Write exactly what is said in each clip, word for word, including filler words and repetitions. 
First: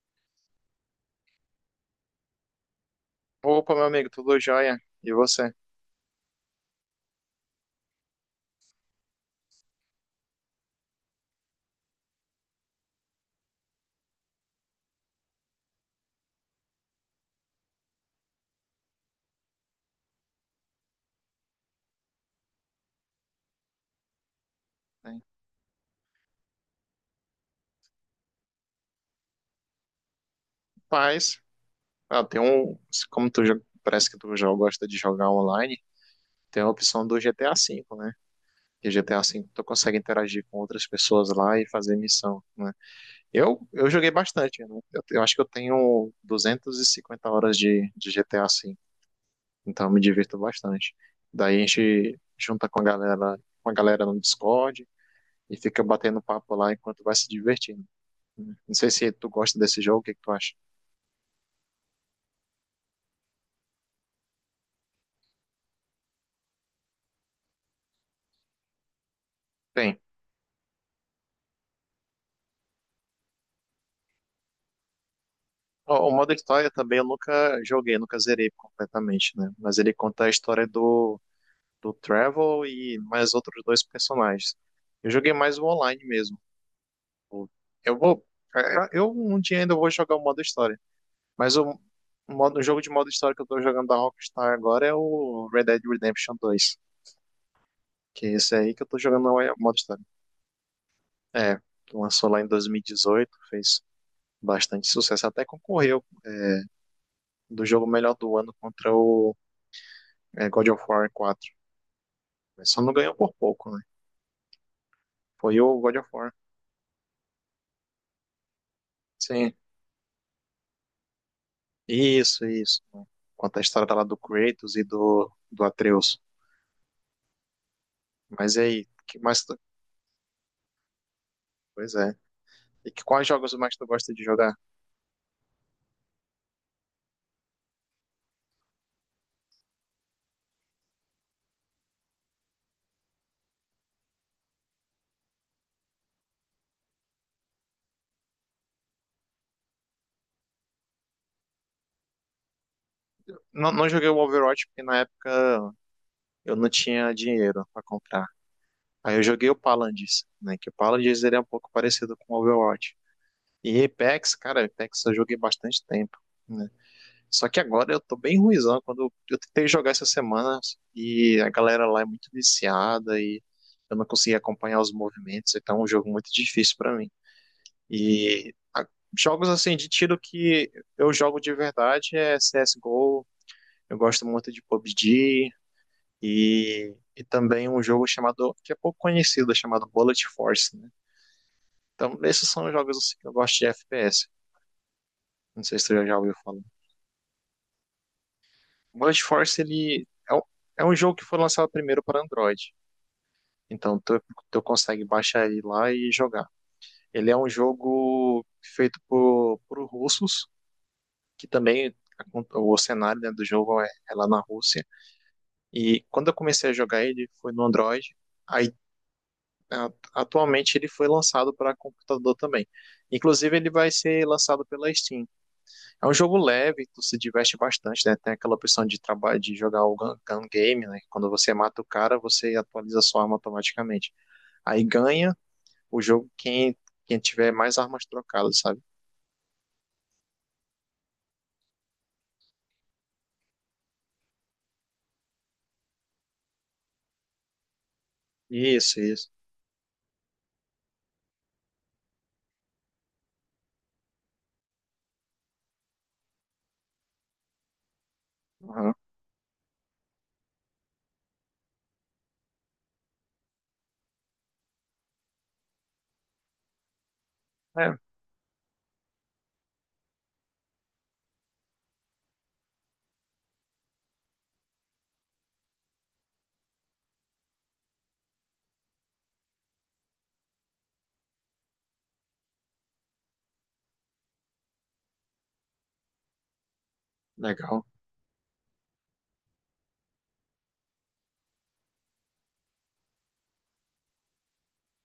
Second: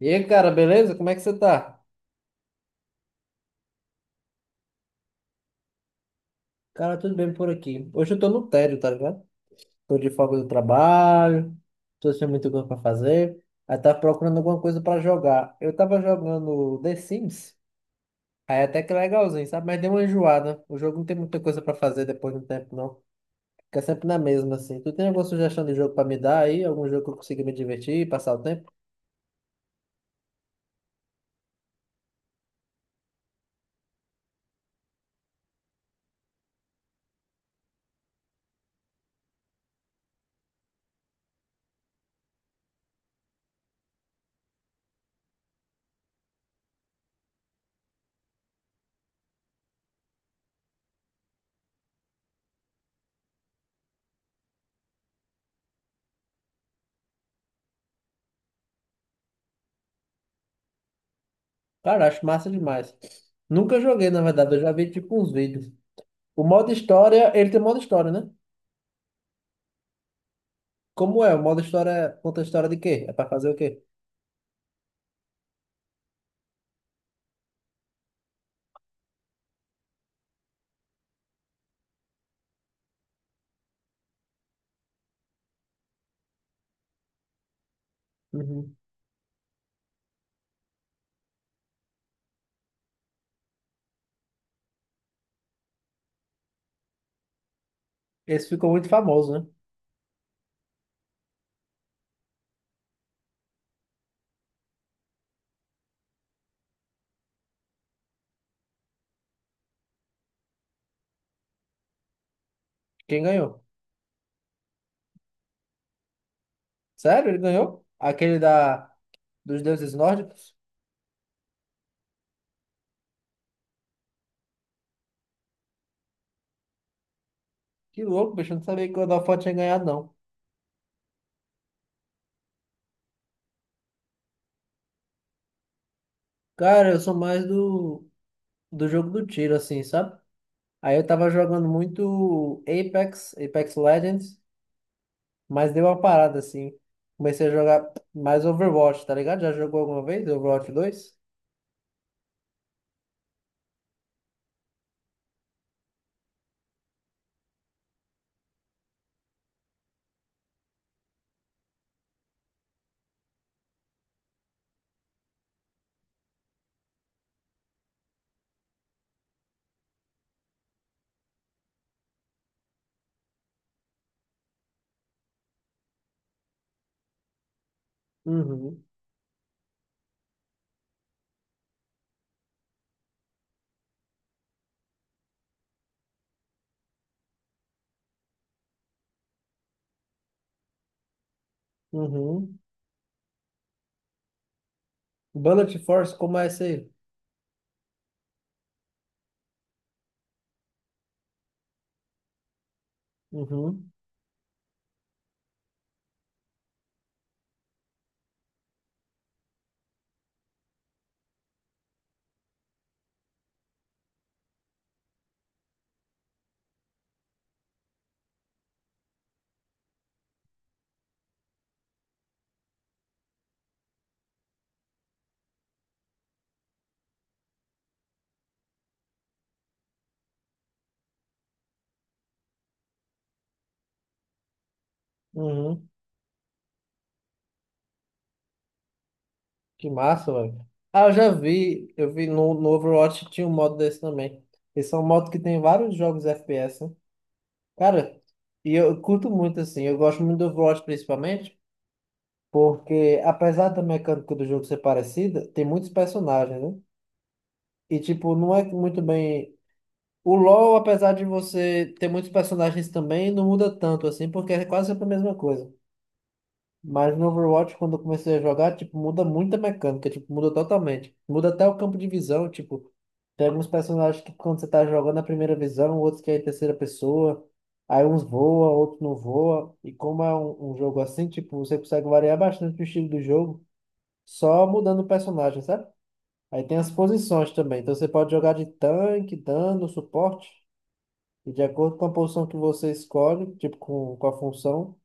E aí, cara, beleza? Como é que você tá? Opa, meu amigo, tudo jóia? E você? Cara, tudo bem por aqui. Hoje eu tô no tédio, tá ligado? Tô de folga do trabalho, tô sem muita coisa pra fazer. Aí tava procurando alguma coisa pra jogar. Eu tava jogando The Sims, aí é até que legalzinho, sabe? Mas deu uma enjoada. O jogo não tem muita coisa pra fazer depois de um tempo, não. Fica sempre na mesma, assim. Tu tem Bem, alguma sugestão de jogo pra me dar aí? Algum jogo que eu consiga me divertir, passar o tempo? paz. Ah, tem um. Como tu jo- parece que tu já gosta de jogar online. Tem a opção do G T A V, né? Que G T A V tu consegue interagir com outras pessoas lá e fazer missão, né? Eu, eu joguei bastante, né? Eu, eu acho que eu tenho duzentas e cinquenta horas de, de G T A V, então eu me divirto bastante. Daí a gente junta com a galera, com a galera no Discord e fica batendo papo lá enquanto vai se divertindo, né? Não sei se tu gosta desse jogo. O que que tu acha? Cara, acho massa demais. Nunca joguei, na verdade. Eu já vi, tipo, uns vídeos. O modo história, ele tem modo história, né? Bem. Como é? O modo história conta a história de quê? É pra fazer o quê? O, o modo história também eu nunca joguei, nunca zerei completamente, né? Mas ele conta a história do, do Trevor e mais outros dois personagens. Eu joguei mais o online mesmo. O- Eu vou. Uhum. é, Eu um dia ainda vou jogar o modo história. Mas o, modo, o jogo de modo história que eu tô jogando da Rockstar agora é o Red Dead Redemption dois. Que é Esse esse ficou aí que eu muito tô jogando famoso, né? o modo história. É, que lançou lá em dois mil e dezoito, fez bastante sucesso. Até concorreu do jogo melhor do ano contra o é, God of War quatro. Mas só não ganhou Quem por ganhou? pouco, né? Foi o God of War. Sério? Ele ganhou? Aquele da Sim, dos deuses nórdicos? isso, isso. Conta a história lá do Kratos e do, do Atreus. Que louco, bicho. Eu Mas e não sabia aí, que o que Godofó mais tinha tu... ganhado, não. Pois é. E que, quais jogos mais tu gosta de jogar? Cara, eu sou mais do, do jogo do tiro, assim, sabe? Aí eu tava jogando muito Apex, Apex Legends, mas deu uma parada, assim. Comecei a jogar mais Overwatch, tá ligado? Já jogou alguma vez Overwatch dois. Não, não joguei o Overwatch porque na época eu não tinha dinheiro pra comprar. Aí eu joguei o Paladins, né? Que o Paladins ele é um pouco parecido com o Overwatch. E Apex, cara, Apex eu joguei bastante tempo, né? Só que agora eu tô bem ruizão. Quando eu tentei jogar essa semana e a galera lá é muito viciada e eu não consegui acompanhar os movimentos, então é um jogo muito difícil pra mim. E Uhum, a- Jogos assim de tiro que eu jogo de verdade é C S G O. Eu gosto muito de pabg e, e também um jogo chamado que é pouco conhecido, chamado Bullet Force, né? Então esses uhum. são os jogos assim, que eu gosto de F P S. Não Bullet sei se tu Force, já ouviu como é falar. esse aí? O Blast Force ele é um, é um jogo que foi lançado primeiro para Android. Uhum. Então tu, tu consegue baixar ele lá e jogar. Ele é um jogo feito por, por russos, que também o cenário, né, do jogo é, é lá na Rússia. E quando eu comecei a jogar ele foi no Android. Aí a- atualmente ele foi lançado para computador também. Inclusive ele vai ser lançado pela Steam. É um jogo leve, tu se diverte bastante, né? Tem aquela opção de trabalho de jogar o gun, gun game, né? Quando você mata o cara, você atualiza sua arma automaticamente. Aí ganha Uhum. o jogo quem quem tiver mais armas trocadas, sabe? Que massa, velho. Ah, eu já vi, eu vi no, no Overwatch tinha um modo desse também. Esse é um modo que tem vários jogos F P S, né? Cara, e eu Isso, curto isso. muito assim, eu gosto muito do Overwatch principalmente, porque apesar da mecânica do jogo ser parecida, tem muitos personagens, né? E tipo, não é Aham. muito bem. O LoL, apesar de você ter muitos personagens também, não muda tanto assim, porque é quase sempre a mesma coisa. Mas no Overwatch, quando É, eu comecei a jogar, tipo, muda muito a mecânica, tipo, muda totalmente. Muda até o campo de visão, tipo, tem alguns personagens que quando você tá jogando a primeira visão, outros que é em terceira pessoa, aí uns voa, outros não voa. E como é um, um jogo assim, tipo, você consegue variar bastante o estilo do jogo, só mudando o personagem, sabe? Aí tem as posições também, legal. então você pode jogar de tanque, dano, suporte, e de acordo com a posição que você escolhe, tipo, com, com a função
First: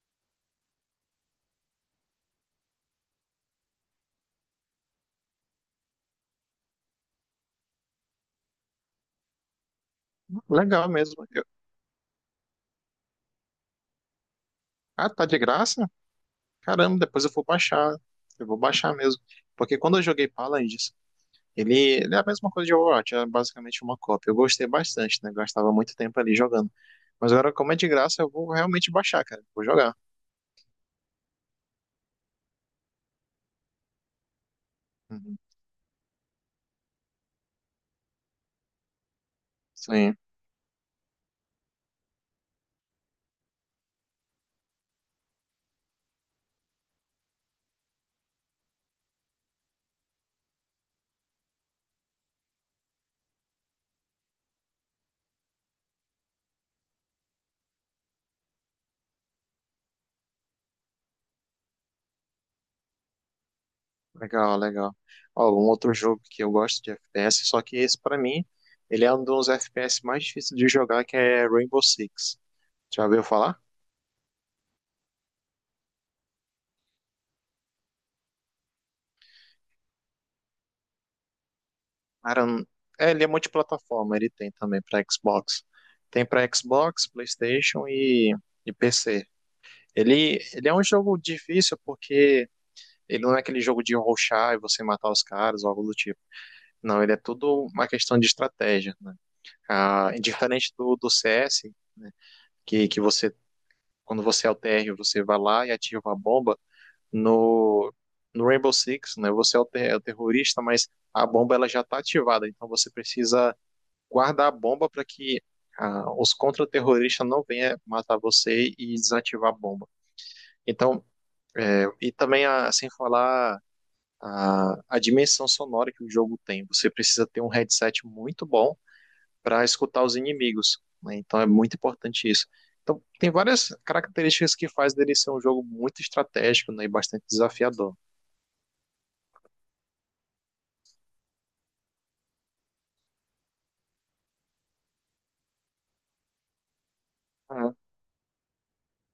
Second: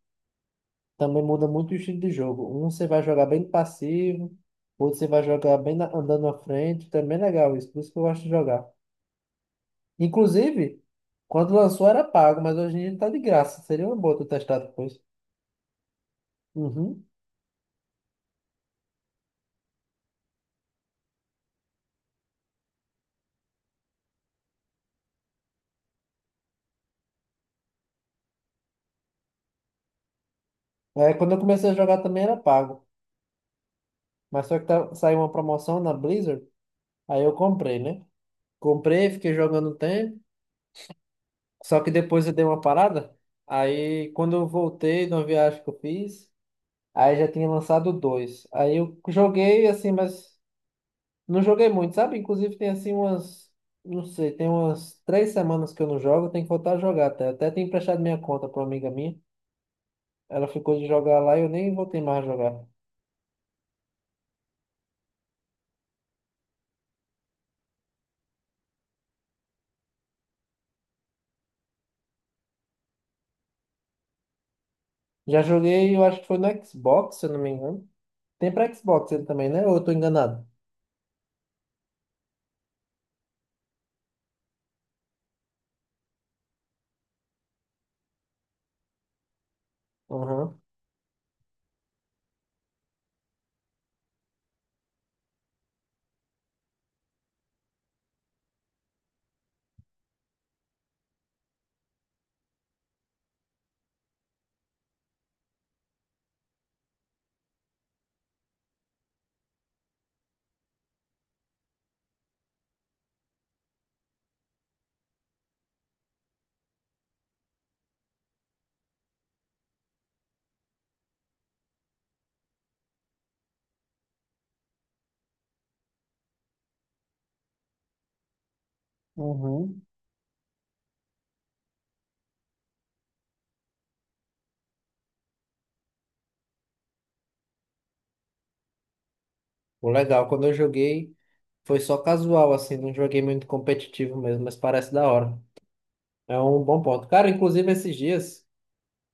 também muda muito o estilo de jogo. Um você vai jogar bem passivo, outro você vai jogar bem na- andando na frente. Também é legal isso, por isso que eu gosto de jogar. Inclusive, Legal mesmo. Eu- quando lançou era pago, mas hoje em dia tá de graça. Seria uma boa tu testar depois. Ah, tá de graça? Caramba, Uhum. depois eu vou baixar. Eu vou baixar mesmo. Porque quando eu joguei Paladins, ele, ele é a mesma coisa de Overwatch, é basicamente uma cópia. Eu gostei bastante, né? Gastava muito tempo ali jogando. Mas agora, como é de graça, eu vou realmente baixar, cara. Vou jogar. É, quando eu comecei a jogar também era pago, mas só que tá- saiu uma Uhum. promoção na Blizzard, aí eu comprei, né? Comprei, fiquei jogando um Sim, tempo, só que depois eu dei uma parada. Aí quando eu voltei de uma viagem que eu fiz, aí já tinha lançado dois. Aí eu joguei assim, mas não joguei muito, sabe? Inclusive tem assim umas, não sei, tem umas três semanas que eu não jogo, tem que voltar a jogar até. Até tenho emprestado minha conta para uma amiga minha. Ela ficou de jogar lá e eu nem voltei mais a jogar. legal, legal. Ó, um outro jogo que eu gosto de F P S, só que esse pra mim, ele é um dos F P S mais difíceis de jogar, que é Rainbow Six. Já ouviu falar? Já joguei, eu acho que foi no Xbox, se eu não me engano. Tem para Xbox ele também, né? Ou eu tô enganado? Cara, eu- é, ele é multiplataforma, ele tem também pra Xbox. Tem pra Xbox, PlayStation e, e P C. Ele, Uhum. ele é um jogo difícil porque ele não é aquele jogo de rushar e você matar os caras ou algo do tipo. Não, ele é tudo uma questão de estratégia, né? Ah, diferente do, do C S, né, que, que você, quando você é o T R, você vai lá e ativa a bomba. No, no Rainbow Six, né, você é o, te- é o terrorista, mas a bomba ela já está ativada, então você precisa guardar a bomba para que ah, os contra-terroristas não venham matar você e desativar a bomba. Então, é, e também, a, sem falar, a, a dimensão sonora que o jogo tem, você precisa ter um headset muito bom para Uhum. escutar os inimigos, né? Então é muito importante isso. Então tem várias características que faz dele ser um jogo muito estratégico, né, e bastante desafiador. Pô, legal, quando eu joguei foi só casual, assim, não joguei muito competitivo mesmo, mas parece da hora. É um bom ponto. Cara, inclusive Ah, esses dias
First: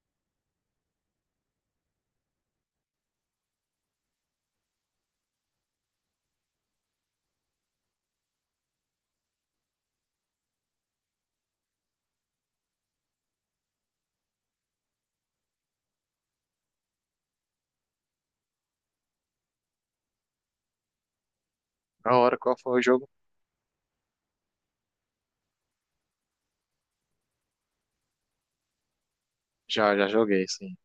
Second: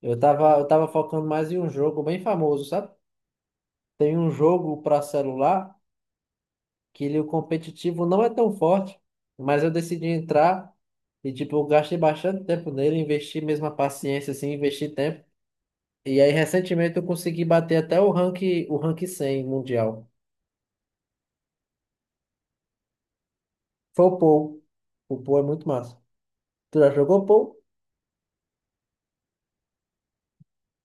eu tava, eu tava focando mais em um jogo bem famoso, sabe? Tem um jogo para celular que ele, o competitivo não é tão forte, mas eu decidi entrar e, tipo, eu gastei bastante tempo nele, investi mesmo a paciência, assim, investi tempo. E aí, recentemente, eu consegui bater até o rank, o rank cem mundial. na hora qual foi o jogo? Foi o Pou. O Pou é muito massa. Tu já jogou Pou? Já, já joguei, sim.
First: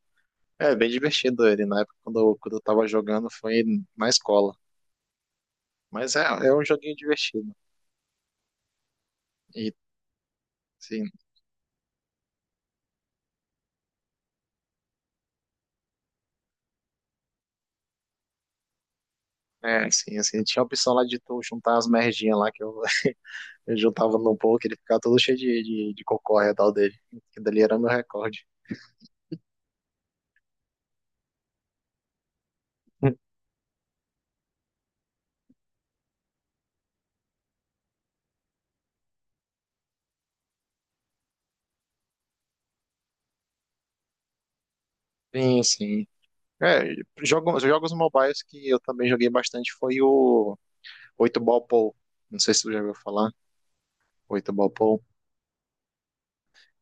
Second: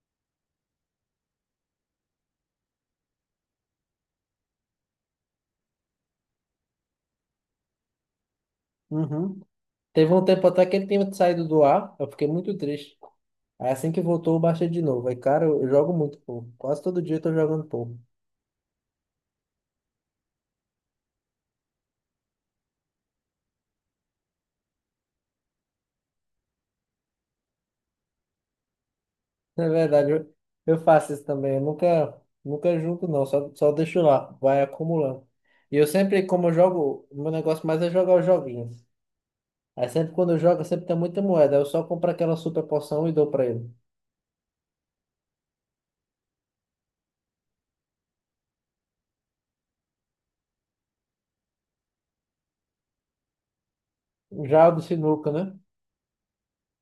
É bem divertido ele. Na época quando eu, quando eu tava jogando foi na escola. Mas é, é um joguinho divertido. Uhum. E Teve um tempo até que ele sim, tinha saído do ar, eu fiquei muito triste. Aí, assim que voltou, eu baixei de novo. Aí, cara, eu eu jogo muito Pou. Quase todo dia eu tô jogando Pou. é, sim, assim, tinha a opção lá de tu juntar as merdinhas lá que eu, eu juntava no pouco, ele ficava todo cheio de, de, de cocô ao redor dele. Que dali era meu recorde. Na verdade, eu, eu faço isso também. Eu nunca, nunca junto, não. Só, só deixo lá. Vai acumulando. E eu sempre, como eu jogo, o meu negócio mais é jogar os joguinhos. Aí sempre quando eu jogo, sempre tem muita moeda. Eu só compro aquela super poção e dou pra ele. Sim, sim. É, jogos, jogos mobiles que eu também joguei bastante foi o oito Ball Pool. Não sei se tu já ouviu falar, oito Já Ball o do Pool. sinuca, né?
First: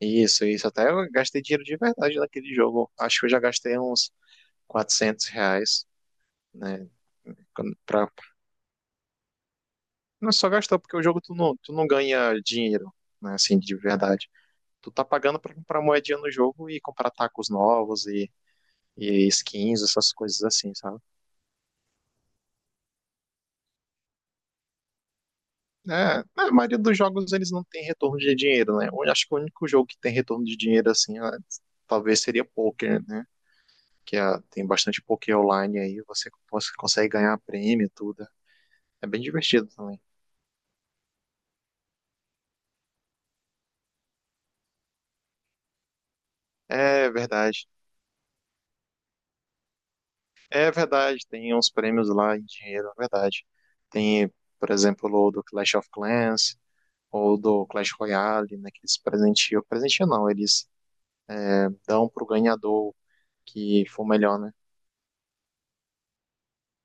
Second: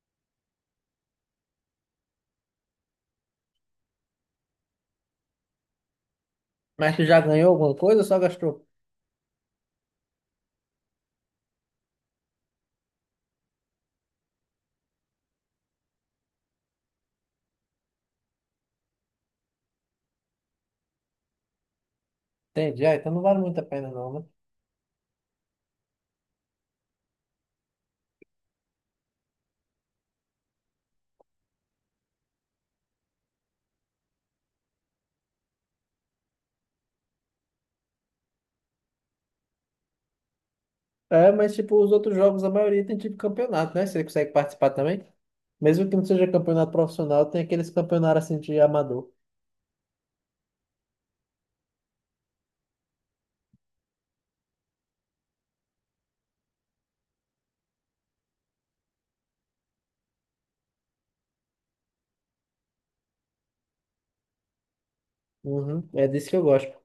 Isso, isso. Até eu gastei dinheiro de verdade naquele jogo. Acho que eu já gastei uns quatrocentos reais, né? Mas tu já ganhou alguma quando- coisa ou Pra... só gastou? Não só gastou, porque o jogo tu não, tu não ganha dinheiro, né? Assim, de verdade. Tu tá pagando pra comprar moedinha no jogo e comprar tacos novos e, e skins, essas coisas assim, sabe? Entendi. Ah, então não vale muito a pena, não, né? É, a maioria dos jogos eles não tem retorno de dinheiro, né? Eu acho que o único jogo que tem retorno de dinheiro assim, é, talvez seria poker, né? Que é- tem bastante poker online aí, você, você consegue ganhar prêmio e tudo. É bem divertido também. É, mas tipo, os outros jogos, a maioria tem tipo campeonato, né? Você consegue participar também? Mesmo que não seja campeonato É profissional, tem verdade. aqueles campeonatos assim de amador. É verdade, tem uns prêmios lá em dinheiro, é verdade. Tem, por exemplo, o do Clash of Clans ou do Clash Royale, né? Que eles presenteiam. Presenteiam não, eles dão pro ganhador que for melhor, né? Uhum. É disso que eu gosto.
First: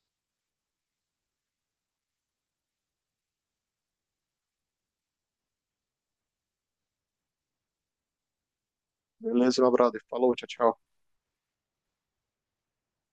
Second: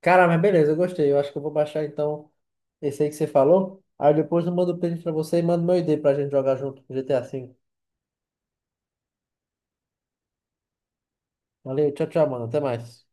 Cara, mas beleza, eu gostei. Eu acho que eu vou baixar então esse aí que você falou. Aí depois eu mando o print pra você e mando meu I D pra gente jogar junto com G T A cinco. Beleza, meu brother. Falou, tchau, tchau. Valeu, tchau, tchau, mano. Até mais.